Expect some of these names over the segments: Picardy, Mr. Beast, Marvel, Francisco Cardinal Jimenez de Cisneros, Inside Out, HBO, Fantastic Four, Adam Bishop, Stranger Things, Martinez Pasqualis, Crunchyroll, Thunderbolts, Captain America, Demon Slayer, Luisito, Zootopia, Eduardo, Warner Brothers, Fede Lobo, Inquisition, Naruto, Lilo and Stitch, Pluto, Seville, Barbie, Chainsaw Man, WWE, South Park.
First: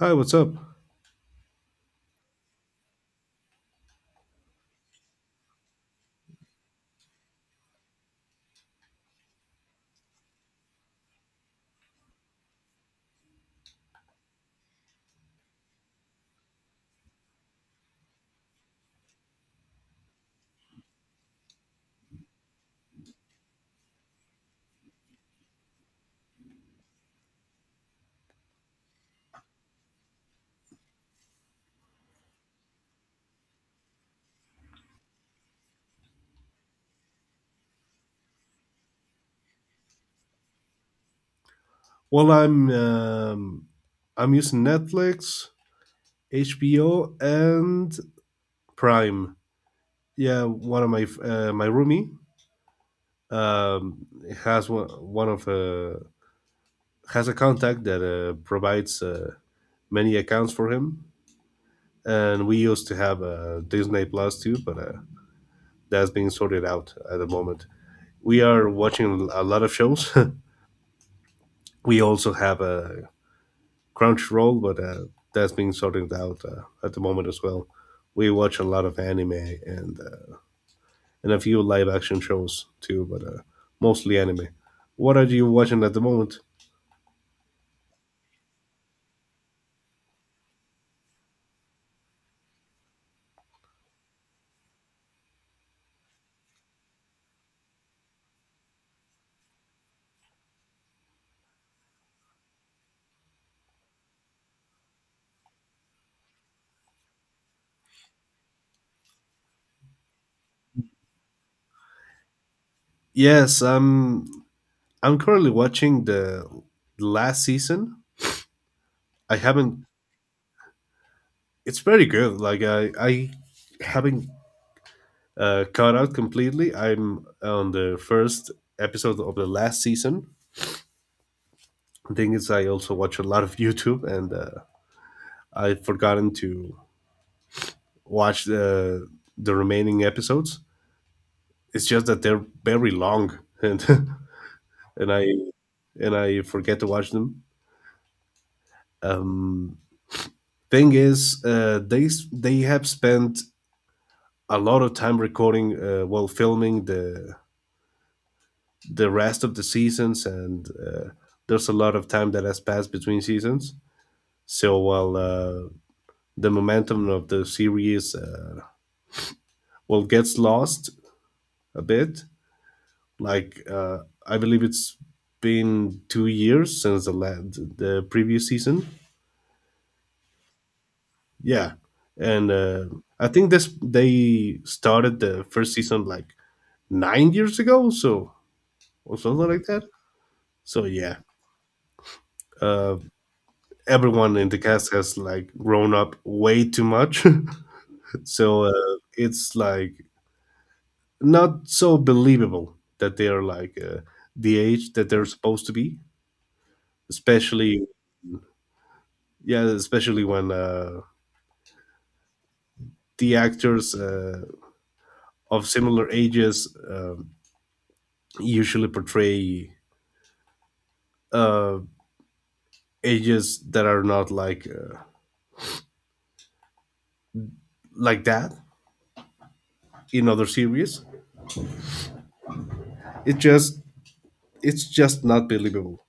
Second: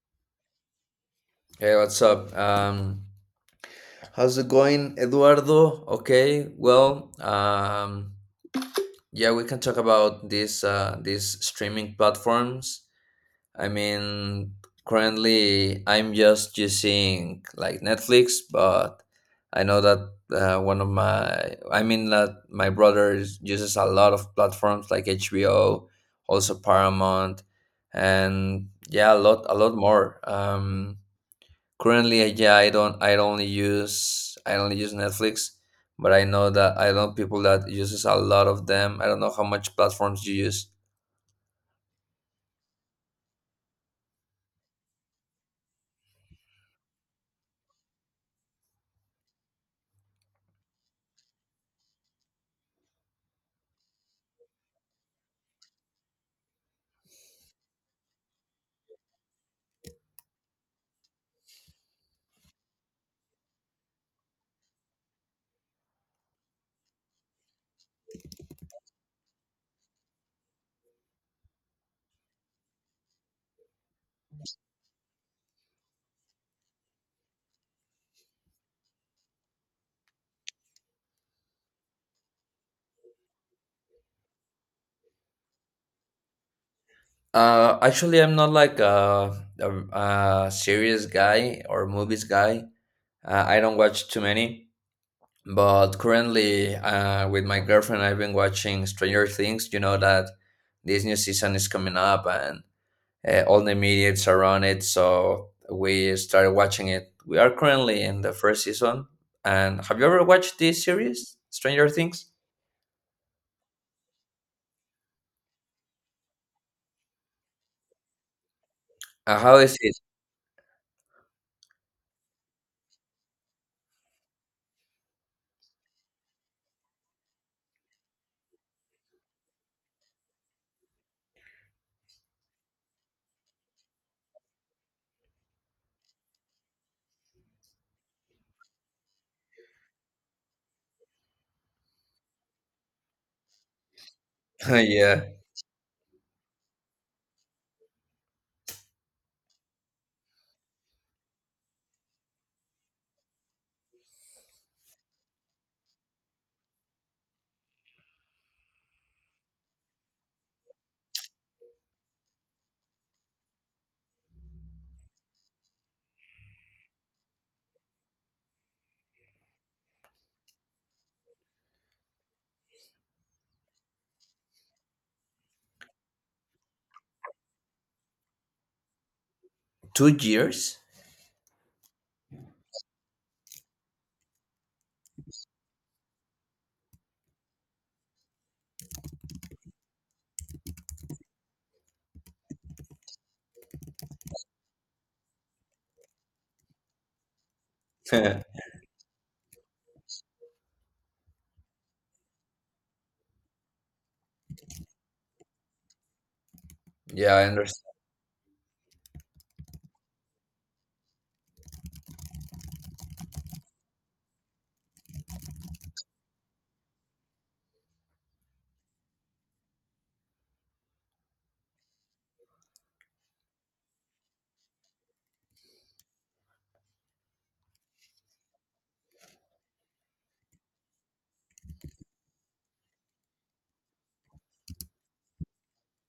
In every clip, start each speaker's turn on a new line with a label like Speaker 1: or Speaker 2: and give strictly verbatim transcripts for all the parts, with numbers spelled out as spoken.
Speaker 1: Hi, what's up?
Speaker 2: Hey, what's up? Um, how's it going, Eduardo? Okay, well, um, yeah, we can talk about these uh, these streaming platforms. I mean, currently I'm just using like Netflix, but I know that uh, one of my, I mean, that my brother is- uses a lot of platforms like H B O, also Paramount, and yeah, a lot, a lot more. Um, Currently, I- yeah, I don't, I only use, I only use Netflix, but I know that I know people that uses a lot of them. I don't know how much platforms you use.
Speaker 1: Well, I'm um, I'm using Netflix, H B O, and Prime. Yeah, one of my uh, my roomie um, has one, one of uh, has a contact that uh, provides uh, many accounts for him, and we used to have uh, Disney Plus too, but uh, that's being sorted out at the moment. We are watching a lot of shows. We also have uh, Crunchyroll, but uh, that's being sorted out uh, at the moment as well. We watch a lot of anime and uh, and a few live action shows too, but uh, mostly anime. What are you watching at the moment?
Speaker 2: Uh, actually, I'm not like a, a, a serious guy or movies guy. Uh, I don't watch too many. But currently, uh, with my girlfriend, I've been watching Stranger Things. You know that this new season is coming up, and uh, all the mediates around it. So we started watching it. We are currently in the first season. And have you ever watched this series, Stranger Things?
Speaker 1: Yes, I'm I'm currently watching the last season. I
Speaker 2: Uh, how is
Speaker 1: haven't.
Speaker 2: it?
Speaker 1: It's very good. Like I I haven't uh, caught out completely. I'm on the first episode of the last season. The thing is, I also watch a lot of YouTube, and uh, I've forgotten to watch the the remaining episodes. It's just that they're very long, and and I
Speaker 2: Yeah,
Speaker 1: and I forget to watch them. Um, Thing is, uh, they s- they have spent a lot of time recording, uh, well, filming the the rest of the seasons, and uh, there's a lot of time that has passed between seasons. So while uh, the momentum of the series uh, well gets lost a bit. Like uh, I believe it's been two years since the la- the previous season.
Speaker 2: two years.
Speaker 1: Yeah, and uh, I think this they started the first season like nine years ago, so or something like that. So yeah, uh, everyone in the cast has like grown up way too much.
Speaker 2: Yeah,
Speaker 1: So uh, it's like not so believable that they are like uh, the age that they're supposed to be,
Speaker 2: I
Speaker 1: especially
Speaker 2: understand.
Speaker 1: yeah, especially when uh, the actors uh, of similar ages um usually portray uh, ages that are not like uh, like that in other series. It just it's just not believable.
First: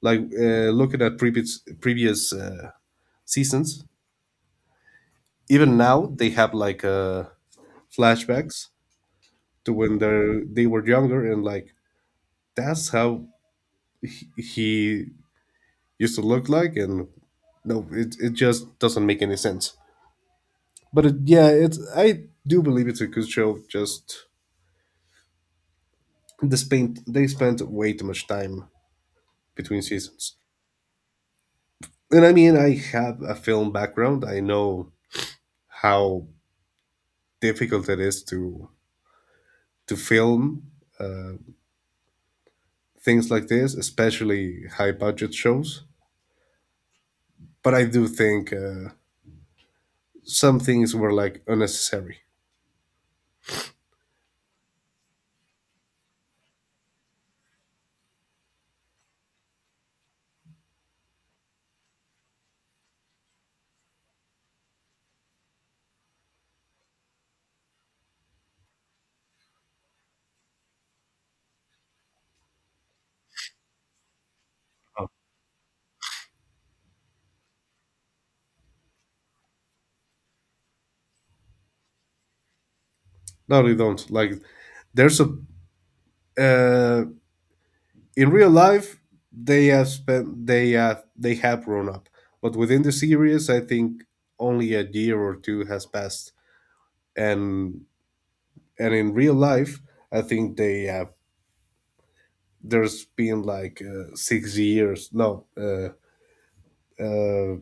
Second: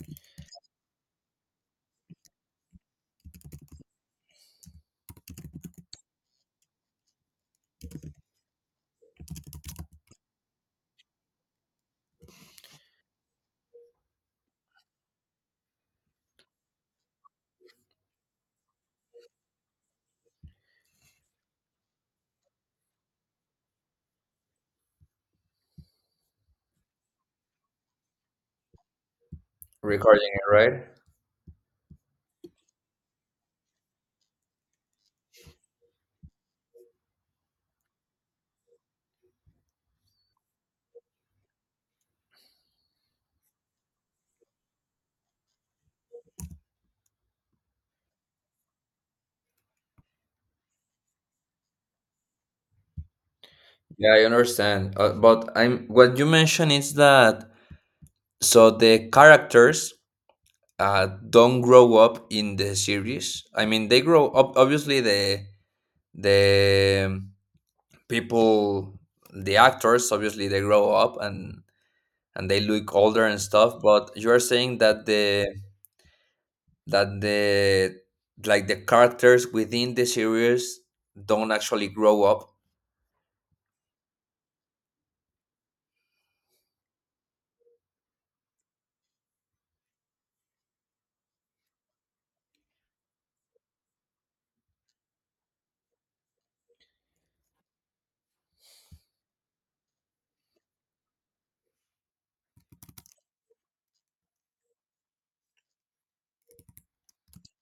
Speaker 1: Like uh, looking at previous previous uh, seasons, even now they have like uh, flashbacks to when they they were younger, and like that's how he used to look like, and no, it it just doesn't make any sense. But it, yeah, it's I do believe it's a good show. Just they spent they spent way too much time between
Speaker 2: Recording
Speaker 1: seasons.
Speaker 2: it, right?
Speaker 1: And I mean, I have a film background. I know how difficult it is to to film uh, things like this, especially high budget shows. But I do think uh, some things were like unnecessary.
Speaker 2: Yeah, I understand. Uh, but I'm what you mentioned is that, so the characters uh, don't grow up in the series. I mean, they grow up. Obviously, the the people the actors, obviously they grow up, and and they look older and stuff, but you are saying that the that the like the characters within the series don't actually grow up.
Speaker 1: No, they don't. Like there's a uh, in real life they have spent they uh, they have grown up, but within the series, I think only a year or two has passed, and and in real life, I think they have there's been like uh, six years. No, uh, uh,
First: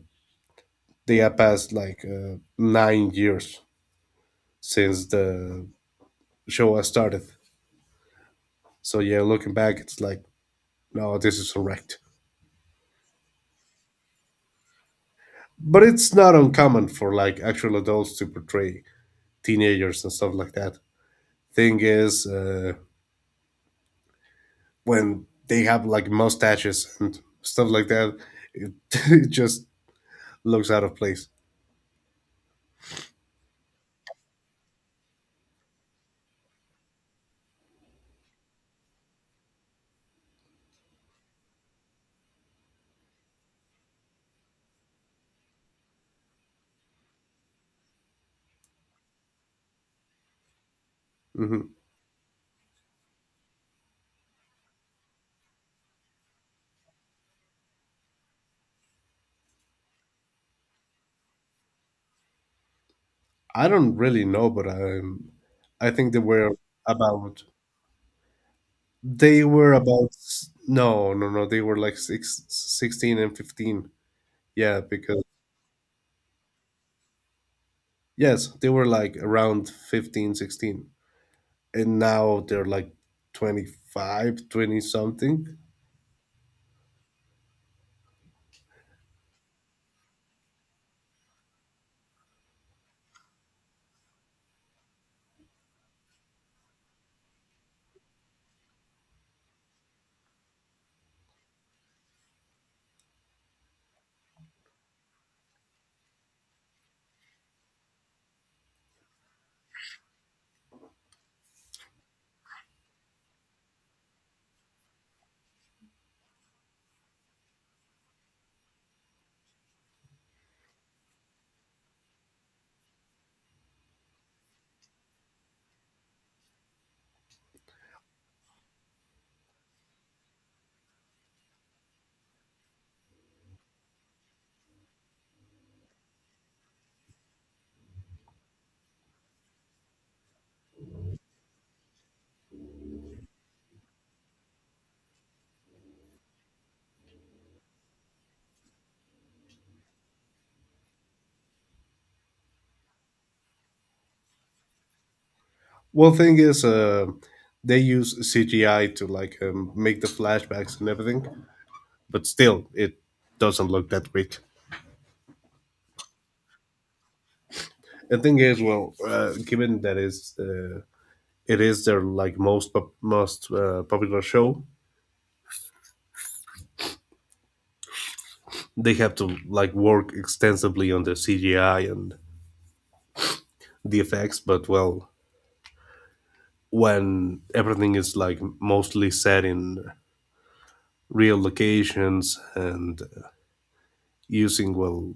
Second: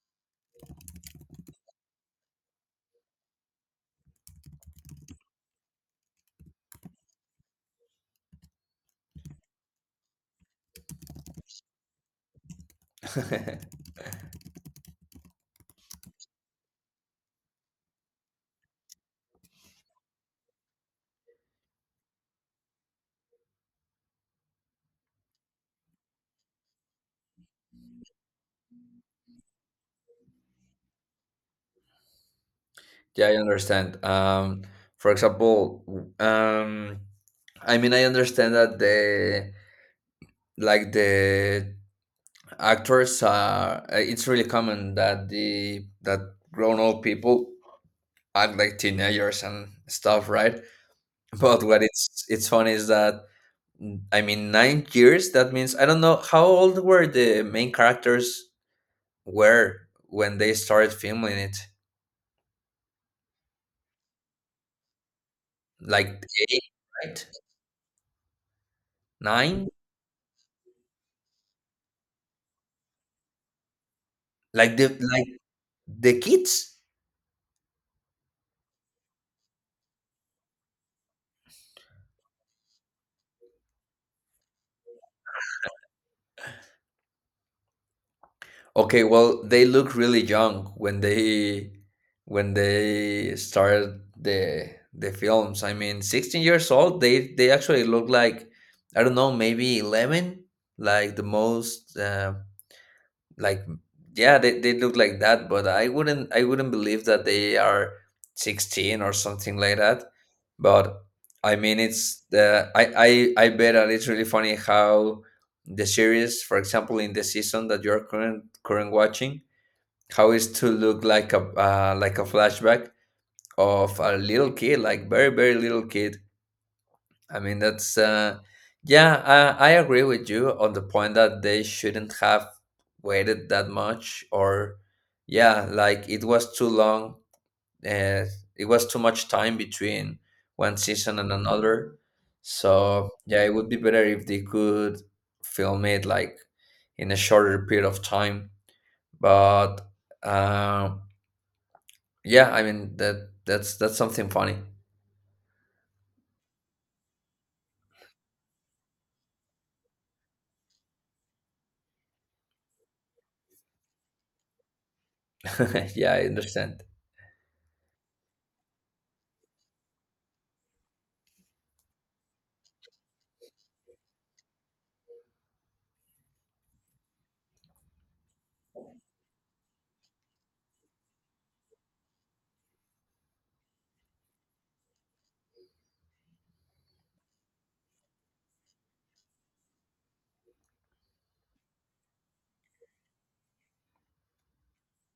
Speaker 1: they have passed like uh, nine years since the show has started. So yeah, looking back, it's like, no, this is correct, but it's not uncommon for like actual adults to portray teenagers and stuff like that. Thing is, uh, when they have like mustaches and stuff like that, It, it just looks out of place.
Speaker 2: Yeah, I understand. um for example, um I mean, I understand that, the like, the actors are, it's really common that the that grown up people act like teenagers and stuff, right? But
Speaker 1: Hmm.
Speaker 2: what it's it's funny is that, mm, I mean, nine years. That means I don't know how old were the main characters were when they started filming it.
Speaker 1: I don't really know, but I I think
Speaker 2: Like
Speaker 1: they were
Speaker 2: eight, right?
Speaker 1: about they
Speaker 2: Nine?
Speaker 1: were about s- no, no, no, they were like six, sixteen, and fifteen.
Speaker 2: Like
Speaker 1: Yeah,
Speaker 2: the
Speaker 1: because
Speaker 2: like the kids?
Speaker 1: yes, they were like around fifteen, sixteen, and now they're like twenty five, twenty something.
Speaker 2: Okay, well, they look really young when they when they started the the films. I mean, sixteen years old. They they actually look like, I don't know, maybe eleven. Like the most. Uh, like, yeah, they, they look like that, but i wouldn't i wouldn't believe that they are sixteen or something like that, but I mean it's the I I, I bet that it's really funny how the series, for example, in the season that you're current current watching, how is to look like a uh, like a flashback of a little kid, like very very little kid. I mean, that's uh, yeah, I, I agree with you on the point that they shouldn't have waited that much, or yeah, like it was too long. Uh, it was too much time between one season and another. So yeah, it would be better if they could film it like in a shorter period of time. But uh, yeah, I mean that that's that's something funny.
Speaker 1: Well, thing is, uh, they use C G I to like um, make the flashbacks and everything, but still, it doesn't look that weak.
Speaker 2: Yeah, I understand.
Speaker 1: The thing is, well, uh, given that is uh, it is their like most pop- most uh, popular show, they have to like work extensively on the C G I and the effects. But well, when everything is like mostly set in real locations and uh, using well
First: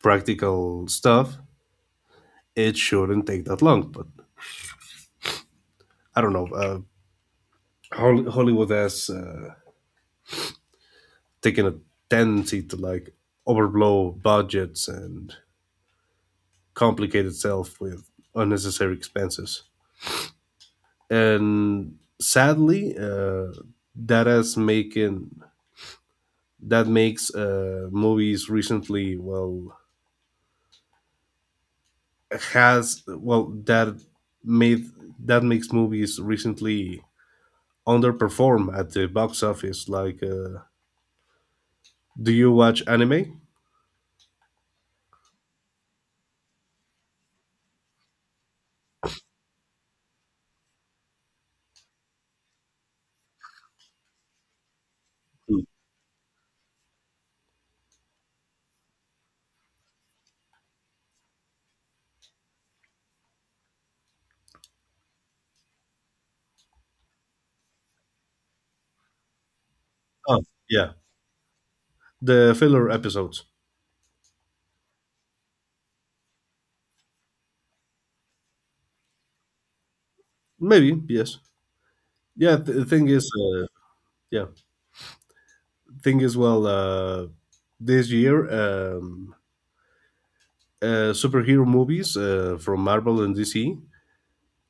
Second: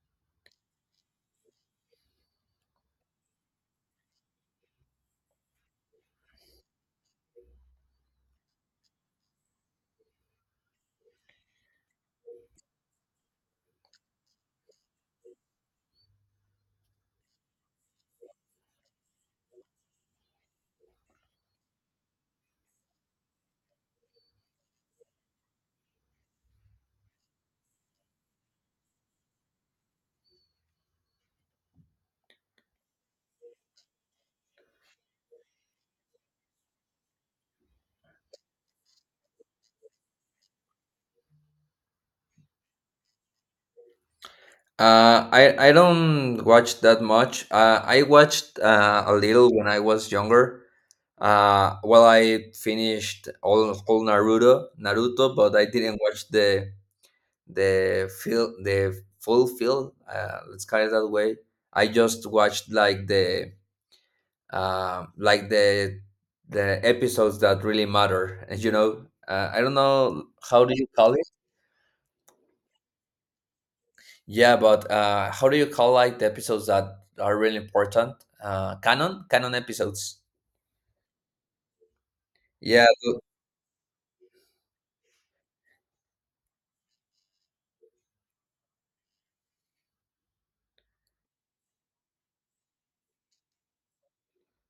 Speaker 1: practical stuff, it shouldn't take that long. But I don't know. Uh, Hollywood has uh, taken a tendency to like overblow budgets and complicate itself with unnecessary expenses. And sadly, uh, that has making that makes uh, movies recently well has well that made that makes movies recently underperform at the box office. Like, uh, do you watch anime?
Speaker 2: Uh, I I don't watch that much. Uh, I watched uh, a little when I was younger. Uh, well, I finished all all Naruto, Naruto, but I didn't watch the the fil the full film. Uh, let's call it that way. I just watched like the uh, like the the episodes that really matter. You know, uh, I don't know
Speaker 1: Oh,
Speaker 2: how do you
Speaker 1: yeah,
Speaker 2: call it.
Speaker 1: the filler episodes.
Speaker 2: Yeah, but uh, how do you call like the episodes that are really important? Uh, canon, canon episodes.
Speaker 1: Maybe yes. Yeah, th- the
Speaker 2: Yeah,
Speaker 1: thing is, uh, yeah, thing is, well, uh, this year, um, uh, superhero movies uh, from Marvel and D C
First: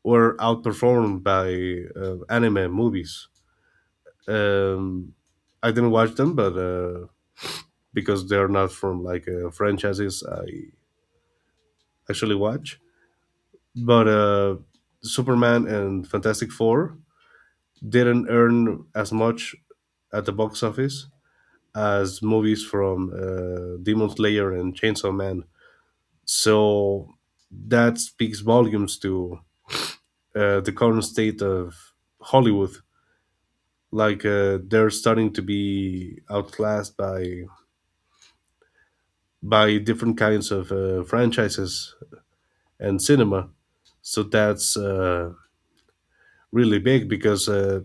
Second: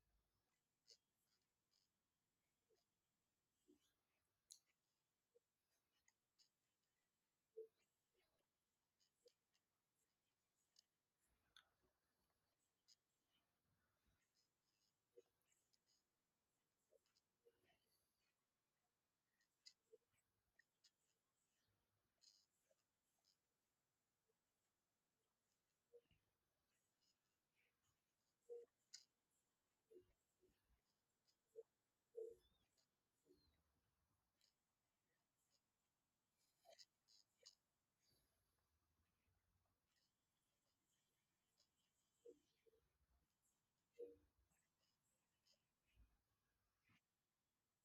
Speaker 1: were outperformed by uh, anime movies. Um, I didn't watch them, but uh, because they're not from like uh, franchises I actually watch. But uh, Superman and Fantastic Four didn't earn as much at the box office as movies from uh, Demon Slayer and Chainsaw Man. So that speaks volumes to uh, the current state of Hollywood. Like uh, they're starting to be outclassed by by different kinds of uh, franchises and cinema. So that's uh, really big because uh,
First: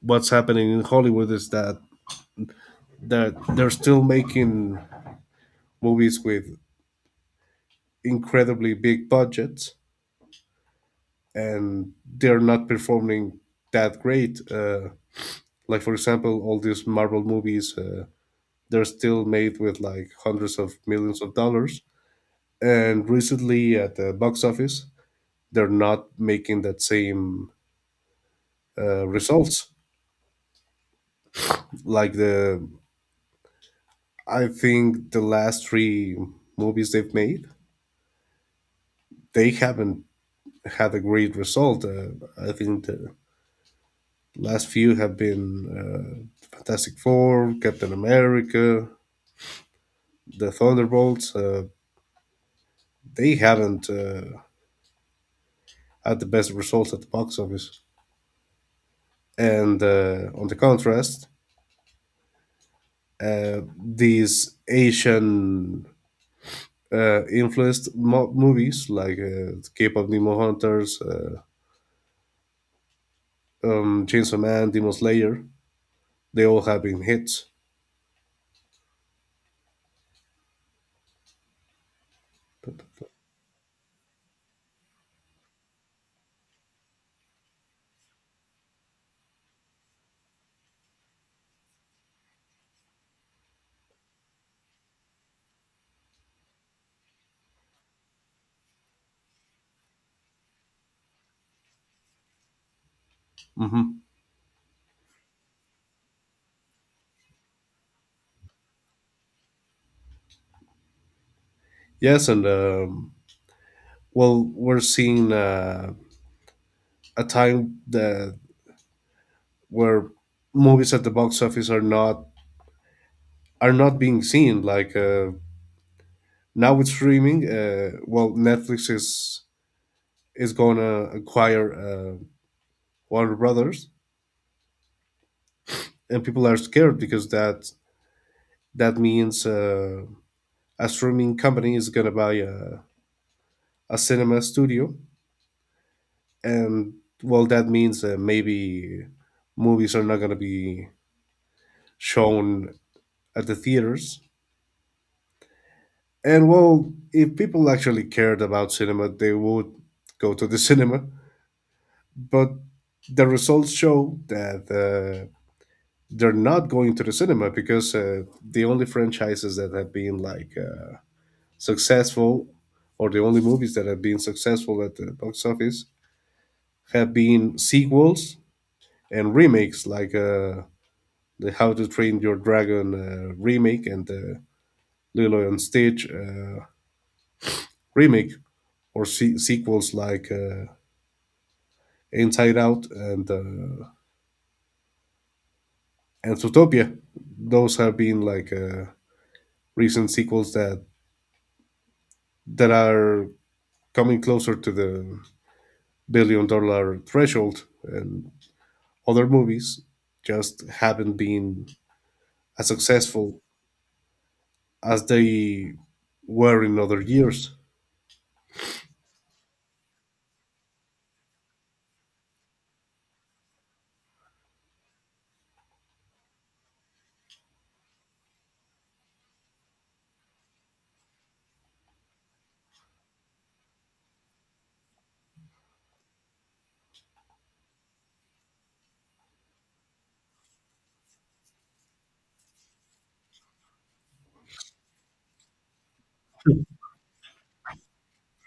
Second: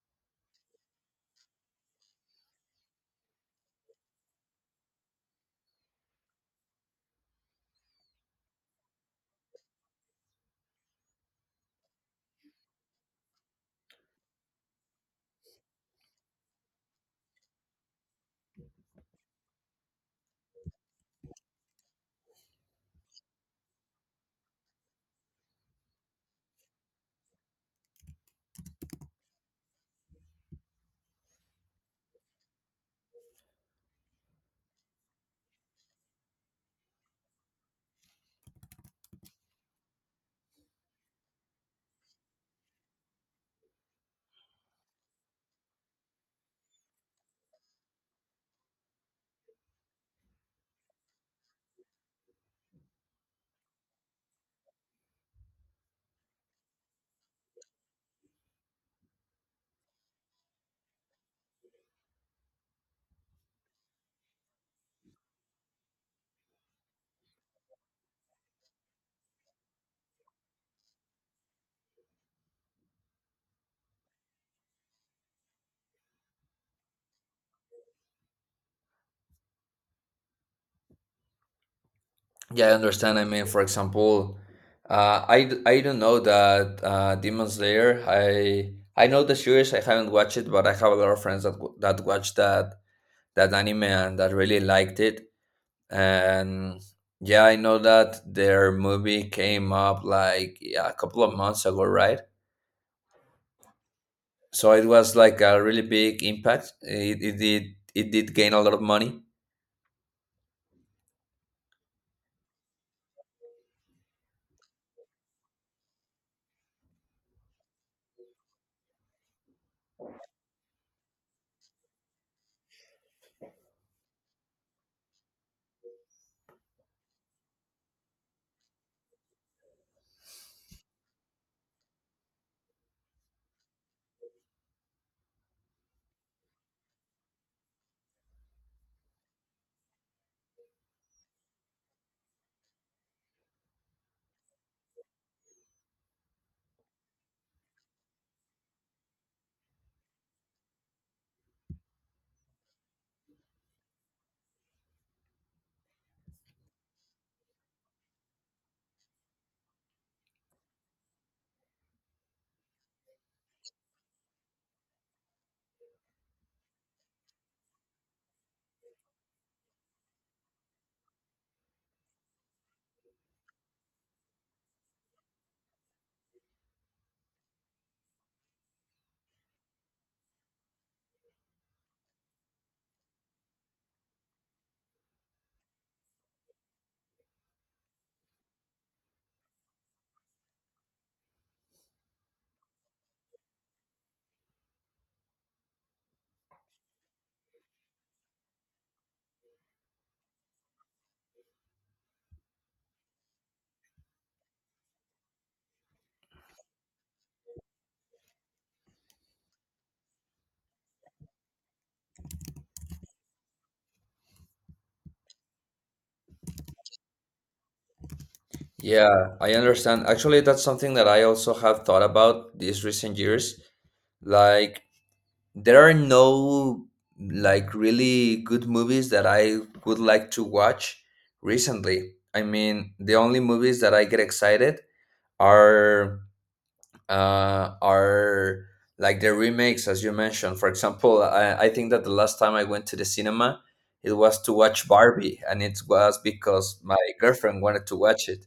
Speaker 1: what's happening in Hollywood is that that they're still making movies with incredibly big budgets, and they're not performing that great. Uh, like for example, all these Marvel movies, uh, they're still made with like hundreds of millions of dollars, and recently at the box office, they're not making that same uh, results. Like the, I think the last three movies they've made, they haven't had a great result. Uh, I think the last few have been uh, Fantastic Four, Captain America, the Thunderbolts. Uh, they haven't uh, had the best results at the box office. And uh, on the contrast, uh, these Asian uh, influenced mo- movies like uh, K-pop Demon Hunters, uh, um, Chainsaw Man, Demon Slayer, they all have been hits.
Speaker 2: yeah, I understand. I mean, for example, uh, I d- I don't know that uh, Demon Slayer. I I know the series. I haven't watched it, but I have a lot of friends that w- that watched that that anime and that really liked it. And yeah, I know that their movie came up, like, yeah, a couple of months ago, right?
Speaker 1: Mhm.
Speaker 2: So it was like a really big impact, it, it did it did gain a lot of money.
Speaker 1: Yes, and um, well, we're seeing uh, a time that where movies at the box office are not are not being seen. Like uh, now with streaming, uh, well, Netflix is is gonna acquire uh, Warner Brothers, and people are scared because that that means uh, a streaming company is gonna buy a, a cinema studio, and well, that means uh, maybe movies are not gonna be shown at the theaters. And well, if people actually cared about cinema, they would go to the cinema. But the results show that uh, they're not going to the cinema because uh, the only franchises that have been like uh, successful, or the only movies that have been successful at the box office, have been sequels and remakes like uh, the How to Train Your Dragon uh, remake and the Lilo and Stitch uh, remake, or se- sequels like uh, Inside Out, and uh, and Zootopia. Those have been like uh, recent sequels that that are coming closer to the billion dollar threshold, and other movies just haven't been as successful as they were in other years.
Speaker 2: Yeah, I understand, actually that's something that I also have thought about these recent years. Like, there are no like really good movies that I would like to watch recently. I mean, the only movies that I get excited are uh, are like the remakes, as you mentioned. For example, I, I think that the last time I went to the cinema, it was to watch Barbie, and it was because my girlfriend wanted to watch it.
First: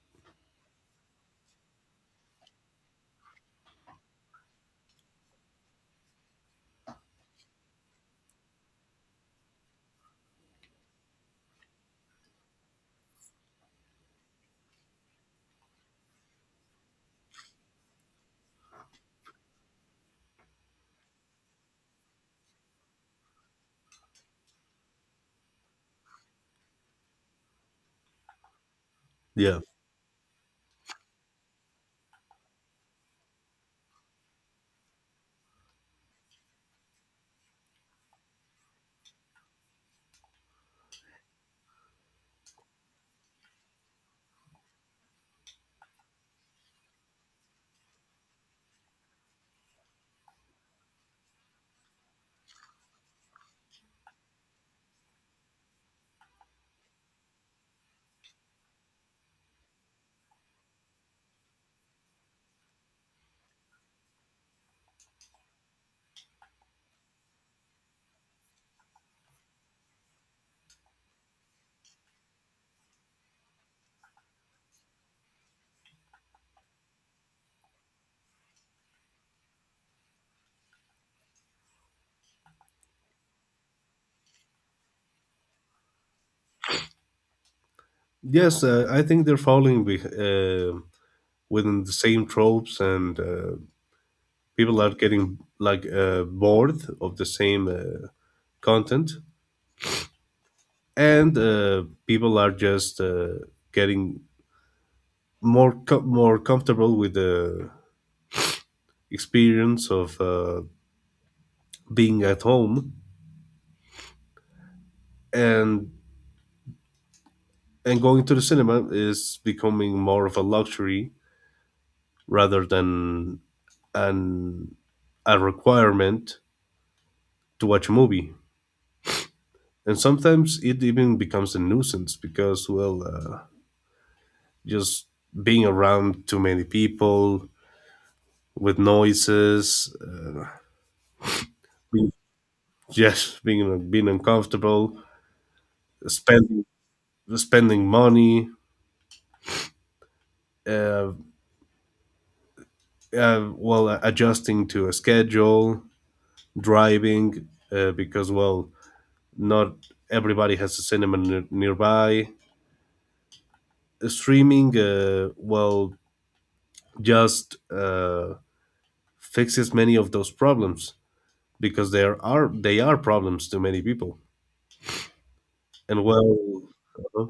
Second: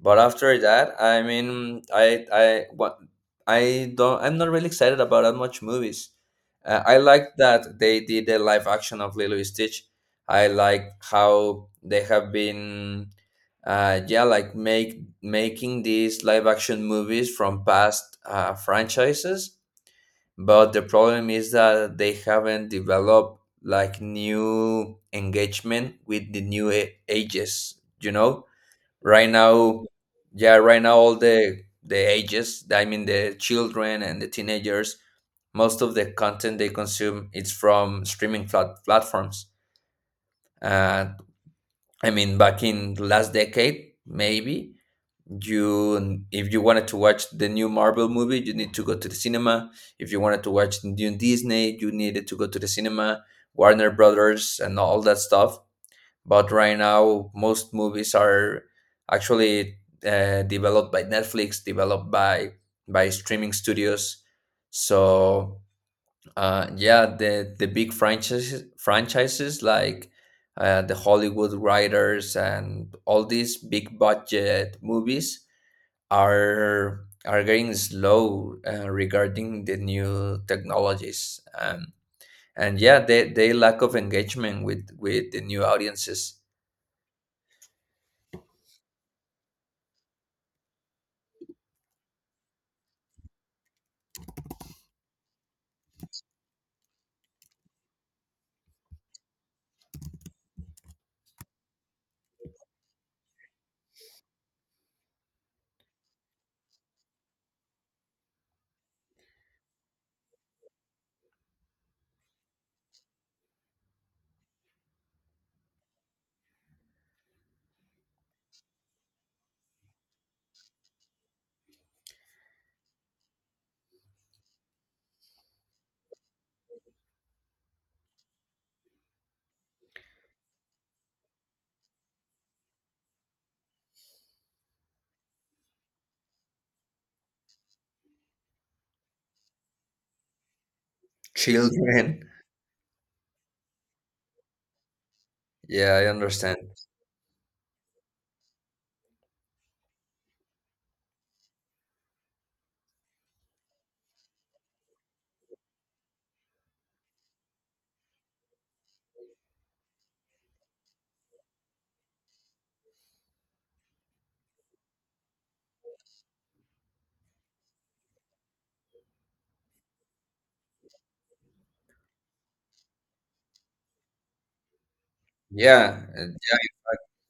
Speaker 2: But after that, I mean, I I what I don't I'm not really excited about that much movies. Uh, I like that they did the live action of Lilo and Stitch. I like how they have been, uh, yeah, like make making these live action movies from past uh, franchises. But the problem is that they haven't developed like new engagement with the new a- ages. You know, right
Speaker 1: Yeah.
Speaker 2: now, yeah, right now, all the the ages, I mean, the children and the teenagers, most of the content they consume is from streaming plat- platforms. uh, I mean, back in the last decade, maybe, you if you wanted to watch the new Marvel movie, you need to go to the cinema. If you wanted to watch new Disney, you needed to go to the cinema, Warner Brothers and all that stuff. But right now, most movies are actually uh, developed by Netflix, developed by by streaming studios. So uh, yeah, the the big franchises franchises like uh, the Hollywood writers and all these big budget movies are are getting slow uh, regarding the new technologies, um, and yeah, they, they lack of engagement with with the new audiences.
Speaker 1: Yes, uh, I think they're falling beh uh, within the same tropes, and uh, people are getting like uh, bored of the same uh, content, and uh, people are just uh, getting more co- more comfortable with the experience of uh, being at home, and and going to the cinema is becoming more of a luxury rather than an a requirement to watch a movie. And sometimes it even becomes a nuisance because, well, uh, just being around too many people with noises, uh, being-
Speaker 2: Children.
Speaker 1: yes, being being uncomfortable,
Speaker 2: Yeah, I understand.
Speaker 1: spending spending money, uh, uh, well, adjusting to a schedule, driving, uh, because well, not everybody has a cinema near- nearby Streaming, uh, well, just uh, fixes many of those problems because there are they are problems to many people. And
Speaker 2: Yeah, uh,
Speaker 1: well,
Speaker 2: yeah.
Speaker 1: uh,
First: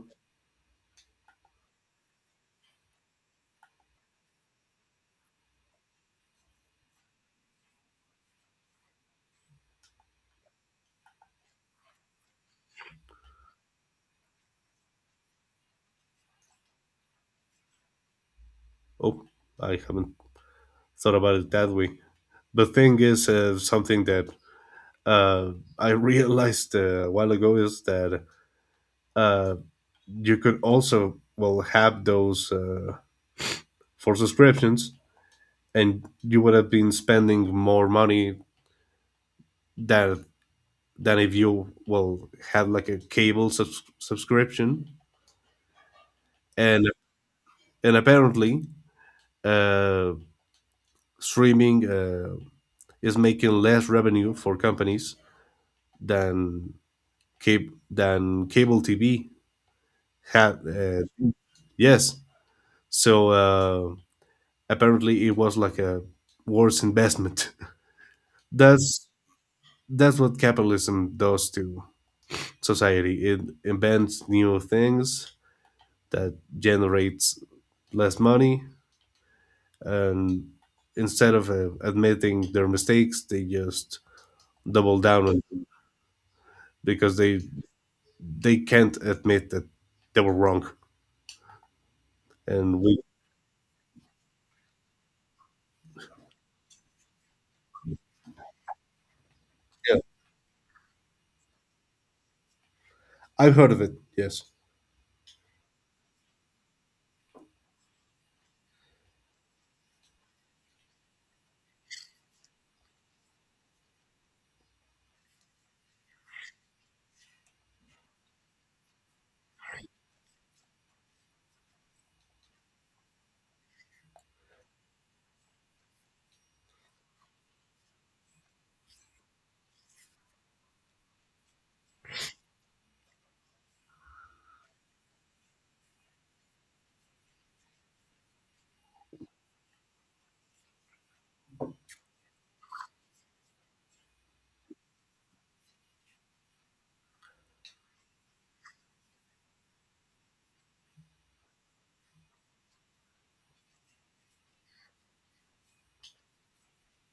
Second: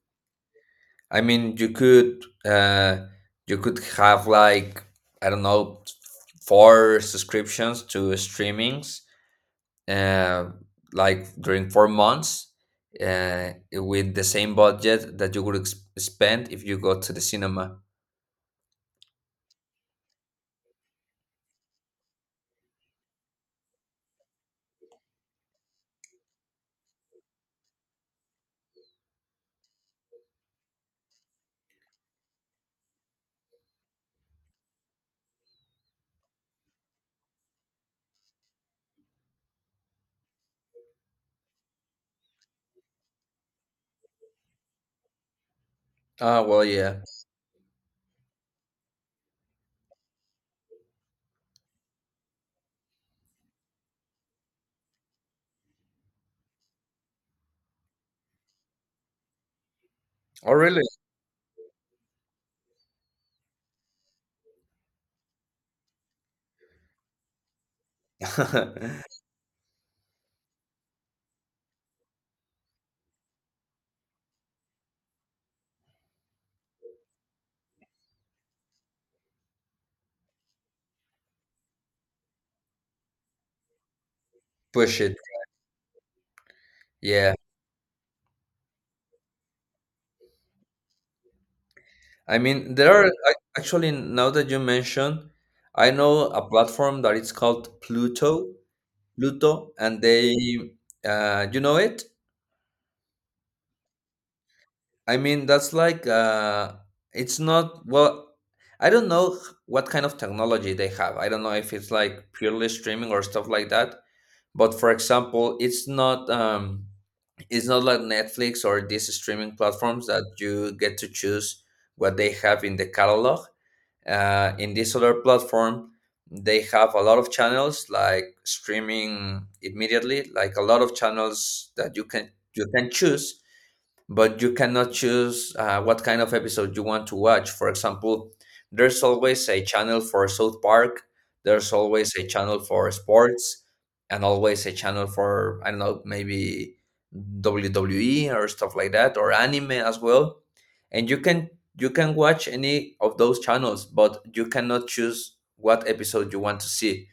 Speaker 2: I mean, you could uh, you could have like, I don't know, four subscriptions to streamings, uh, like during four months, uh, with the same budget that you would ex spend if you go to the cinema.
Speaker 1: oh, I haven't thought about it that way. The thing is, uh, something that uh, I realized uh, a while ago is that uh, you could also well have those uh, for subscriptions, and you would have been spending more money than than if you well had like a cable subs- subscription,
Speaker 2: Ah, well,
Speaker 1: and
Speaker 2: yeah.
Speaker 1: and apparently uh, streaming uh, is making less revenue for companies than cable than cable T V
Speaker 2: Oh,
Speaker 1: had.
Speaker 2: really?
Speaker 1: Uh, yes, so uh, apparently it was like a worse investment. that's that's what capitalism does to society: it invents new things that generates less money, and instead of uh, admitting their mistakes, they just double
Speaker 2: Push it.
Speaker 1: down on them because
Speaker 2: Yeah.
Speaker 1: they they can't admit that they were wrong.
Speaker 2: I mean,
Speaker 1: And
Speaker 2: there
Speaker 1: we
Speaker 2: are ac- actually, now that you mention, I know a platform that it's called Pluto, Pluto,
Speaker 1: yeah,
Speaker 2: and they, uh, you know it?
Speaker 1: I've heard of it. Yes.
Speaker 2: I mean, that's like, uh, it's not, well, I don't know h- what kind of technology they have. I don't know if it's like purely streaming or stuff like that. But for example, it's not, um, it's not like Netflix or these streaming platforms that you get to choose what they have in the catalog. Uh, in this other platform, they have a lot of channels like streaming immediately, like a lot of channels that you can you can choose, but you cannot choose uh, what kind of episode you want to watch. For example, there's always a channel for South Park, there's always a channel for sports, and always a channel for, I don't know, maybe W W E or stuff like that, or anime as well. And you can you can watch any of those channels, but you cannot choose what episode you want to see.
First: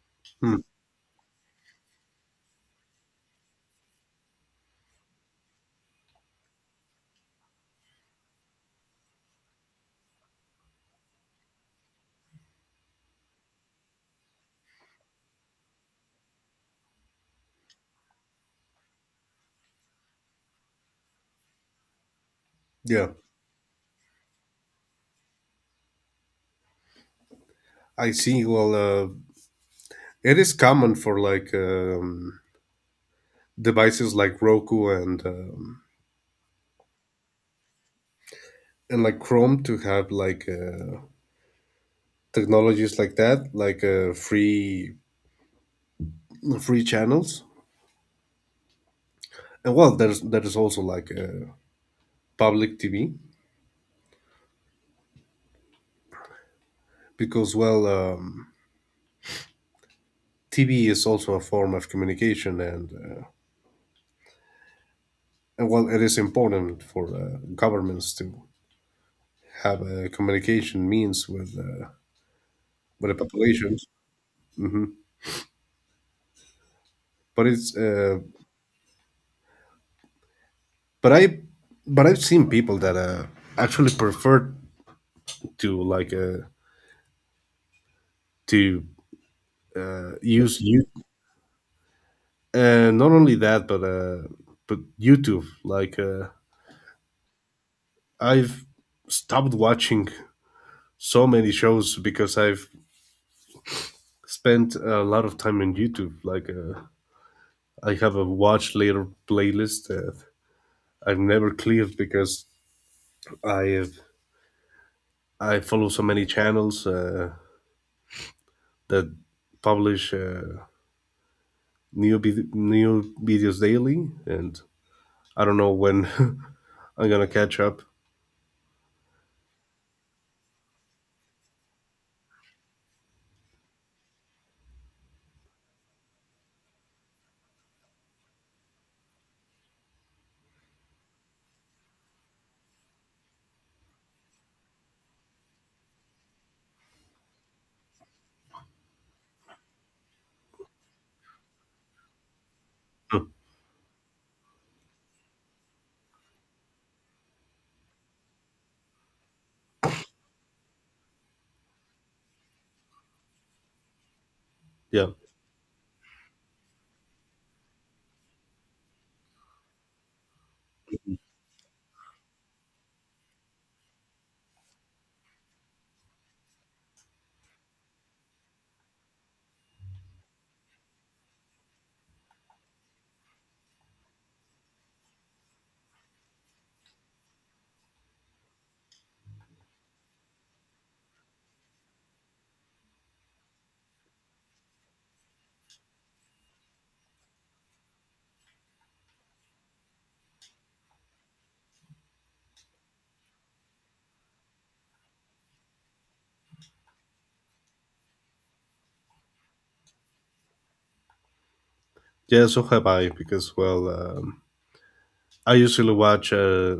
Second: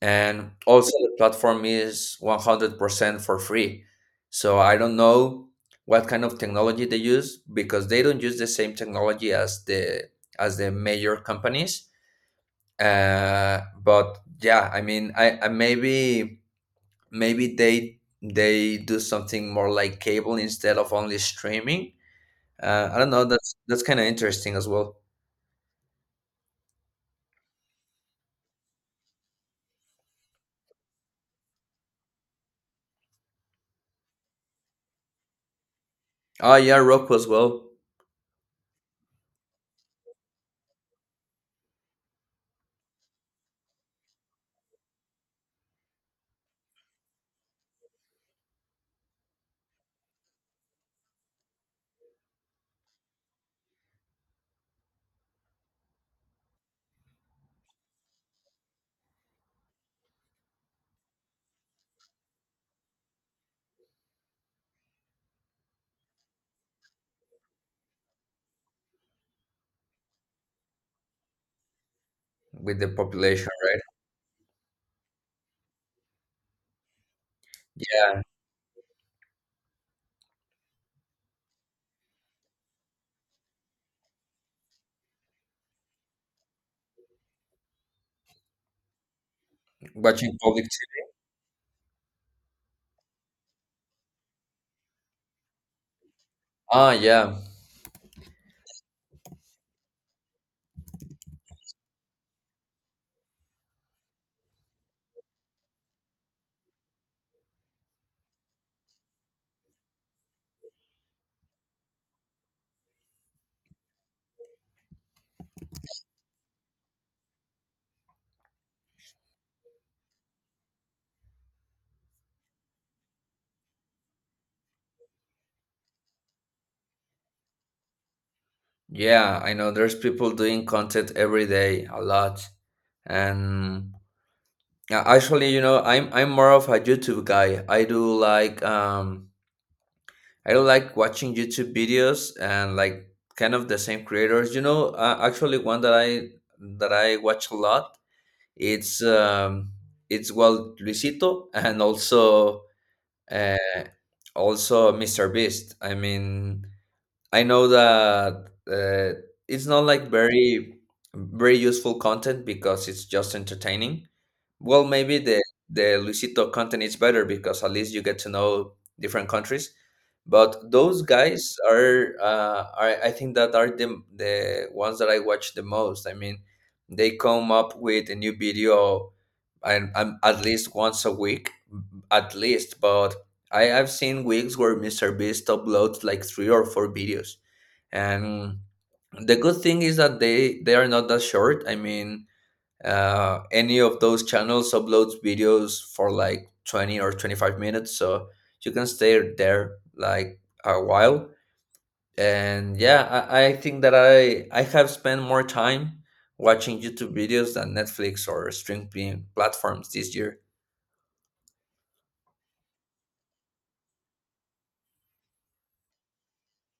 Speaker 2: And
Speaker 1: Hmm.
Speaker 2: also the platform is one hundred percent for free. So I don't know what kind of technology they use because they don't use the same technology as the as the major companies, uh, but yeah, I mean, I, I maybe maybe they they do something more like cable instead of only streaming. uh, I
Speaker 1: Yeah,
Speaker 2: don't know, that's that's kind of interesting as well.
Speaker 1: I see. Well, uh, it is common for like um, devices like Roku and um,
Speaker 2: Oh, yeah, Roku as well.
Speaker 1: and like Chrome to have like uh, technologies like that, like uh, free free channels. And well, there's there's also like uh, public T V because, well, um, T V is also a form of communication, and, uh, and well, it is important for uh, governments to have a communication means with uh,
Speaker 2: With the
Speaker 1: with the
Speaker 2: population, right.
Speaker 1: populations. But it's
Speaker 2: Yeah,
Speaker 1: uh, but I but I've seen people that uh, actually prefer to like uh, to uh,
Speaker 2: watching
Speaker 1: use
Speaker 2: public
Speaker 1: you.
Speaker 2: T V.
Speaker 1: Uh, not only that, but uh, but YouTube. Like uh,
Speaker 2: Ah, yeah.
Speaker 1: I've stopped watching so many shows because I've spent a lot of time on YouTube. Like uh, I have a watch later playlist that I've never cleared because I have, I follow so many channels uh, that publish uh, new vid- new videos daily, and I don't know when I'm gonna catch up.
Speaker 2: Yeah, I know there's people doing content every day, a lot, and. Yeah, actually, you know, I'm I'm more of a YouTube guy. I do like um I do like watching YouTube videos and like kind of the same creators. You know, uh, actually, one that I that I watch a lot, it's um it's well Luisito, and also
Speaker 1: Hmm,
Speaker 2: uh also mister Beast. I mean, I know that uh, it's not like very very useful content because it's just entertaining, well,
Speaker 1: yeah,
Speaker 2: maybe the the Luisito content is better because at least you get to know different countries. But those guys are, uh, are I think that are the the ones that I watch the most. I mean, they come up with a new video, and um, at least once a week, at least. But I have seen weeks where mister Beast uploads like three or four videos, and the good thing is that they they are not that short. I mean, uh, any of those channels uploads videos for like twenty or twenty-five minutes, so you can stay there like a while, and yeah, i, I think that i i have spent more time watching YouTube videos than Netflix or streaming platforms this year.
Speaker 1: yeah. So have I, because well. Um, I usually watch uh,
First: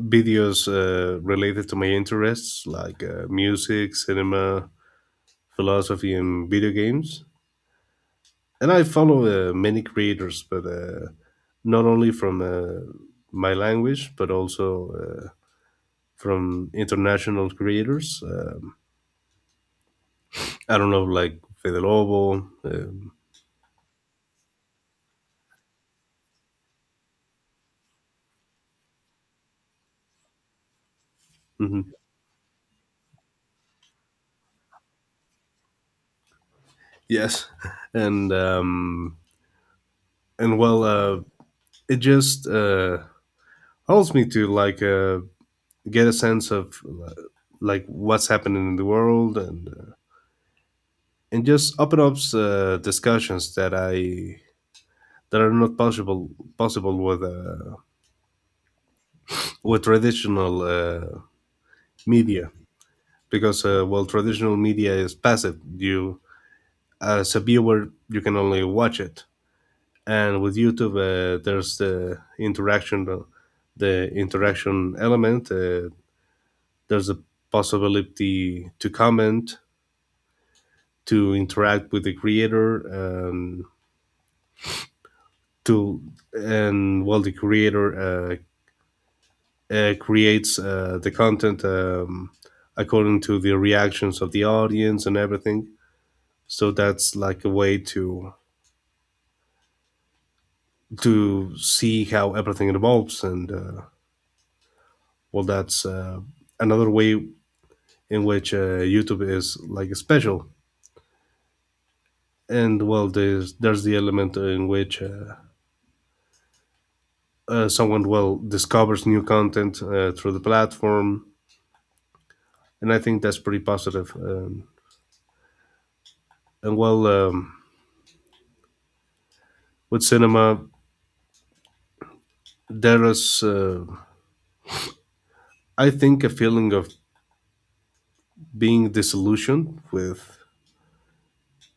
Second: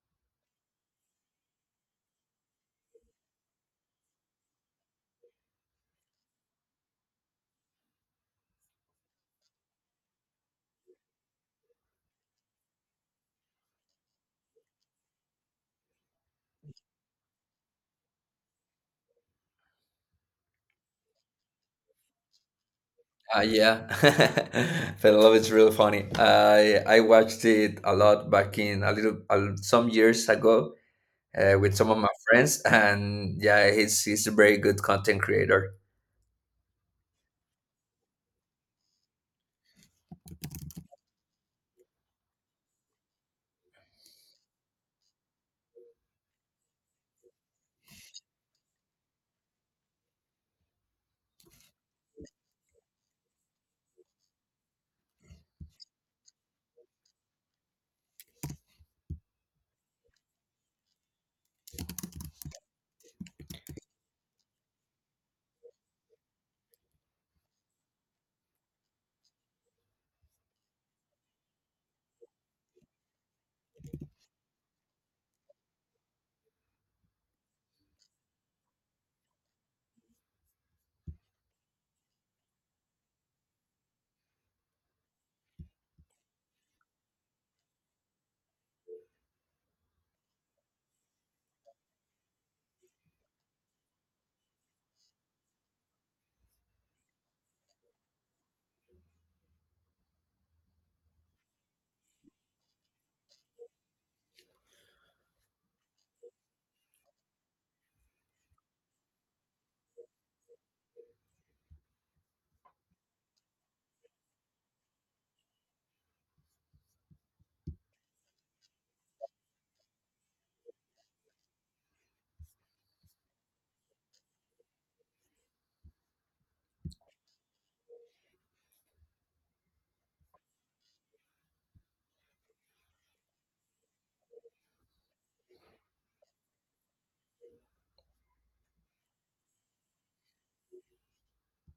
Speaker 1: videos uh, related to my interests, like uh, music, cinema, philosophy, and video games. And I follow uh, many creators, but uh, not only from uh, my language, but also uh, from international creators. Um, I don't know, like Fede Lobo. Um,
Speaker 2: Uh, yeah, Fell in Love is real funny. I I watched it a lot back in a little uh, some years ago uh, with some
Speaker 1: mhm.
Speaker 2: of my friends, and yeah, he's he's a very good content creator.
Speaker 1: Yes, and um, and well, uh, it just uh, helps me to like uh, get a sense of uh, like what's happening in the world, and uh, and just open up uh, discussions that I that are not possible possible with uh, with traditional uh, media, because uh, well, traditional media is passive: you as a viewer you can only watch it. And with YouTube, uh, there's the interaction the interaction element. Uh, there's a possibility to comment, to interact with the creator, and to and well, the creator uh, uh, creates uh, the content, um, according to the reactions of the audience and everything. So that's like a way to to see how everything evolves. And uh, well, that's uh, another way in which uh, YouTube is like special. And well, there's there's the element in which uh, uh, someone well discovers new content uh, through the platform, and I think that's pretty positive. Um, and well, um, with cinema, there is uh, I think a feeling of being disillusioned with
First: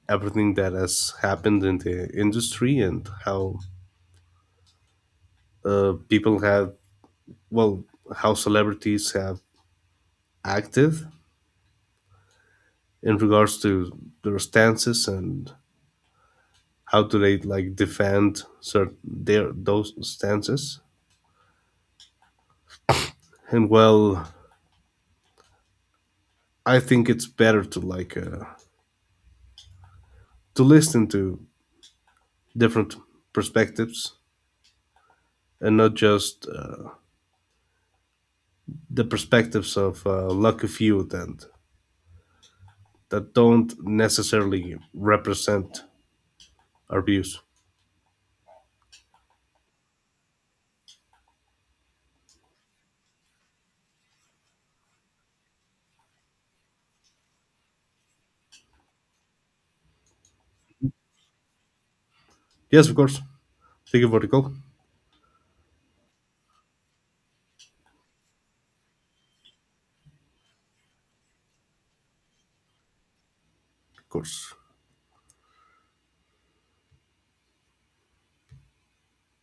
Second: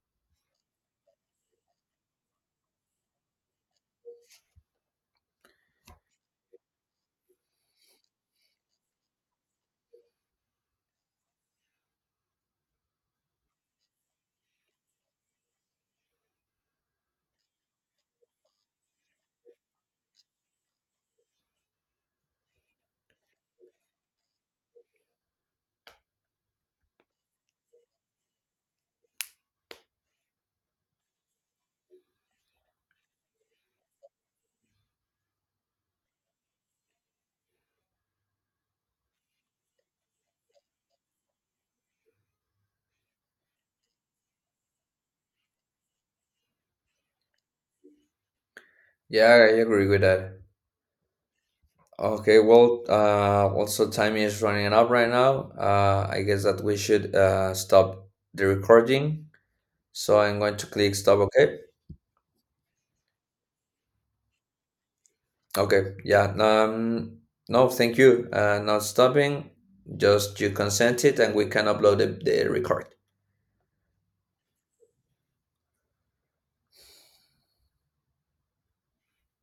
Speaker 1: everything that has happened in the industry, and how uh, people have well, how celebrities have acted in regards to their stances, and how do they like defend certain their those stances. And well, I think it's better to like uh, to listen to different perspectives, and not just uh, the perspectives of uh, lucky few that that don't necessarily represent our views.
Speaker 2: Yeah, I agree with that. Okay, well, uh, also time is running up right now. Uh, I guess that we should uh, stop the recording. So I'm going to click stop. Okay.
Speaker 1: Yes, of course. Thank vertical,
Speaker 2: Okay, yeah. Um, no, thank you. Uh, not stopping, just you consent it, and we can upload the, the record.
Speaker 1: Of course.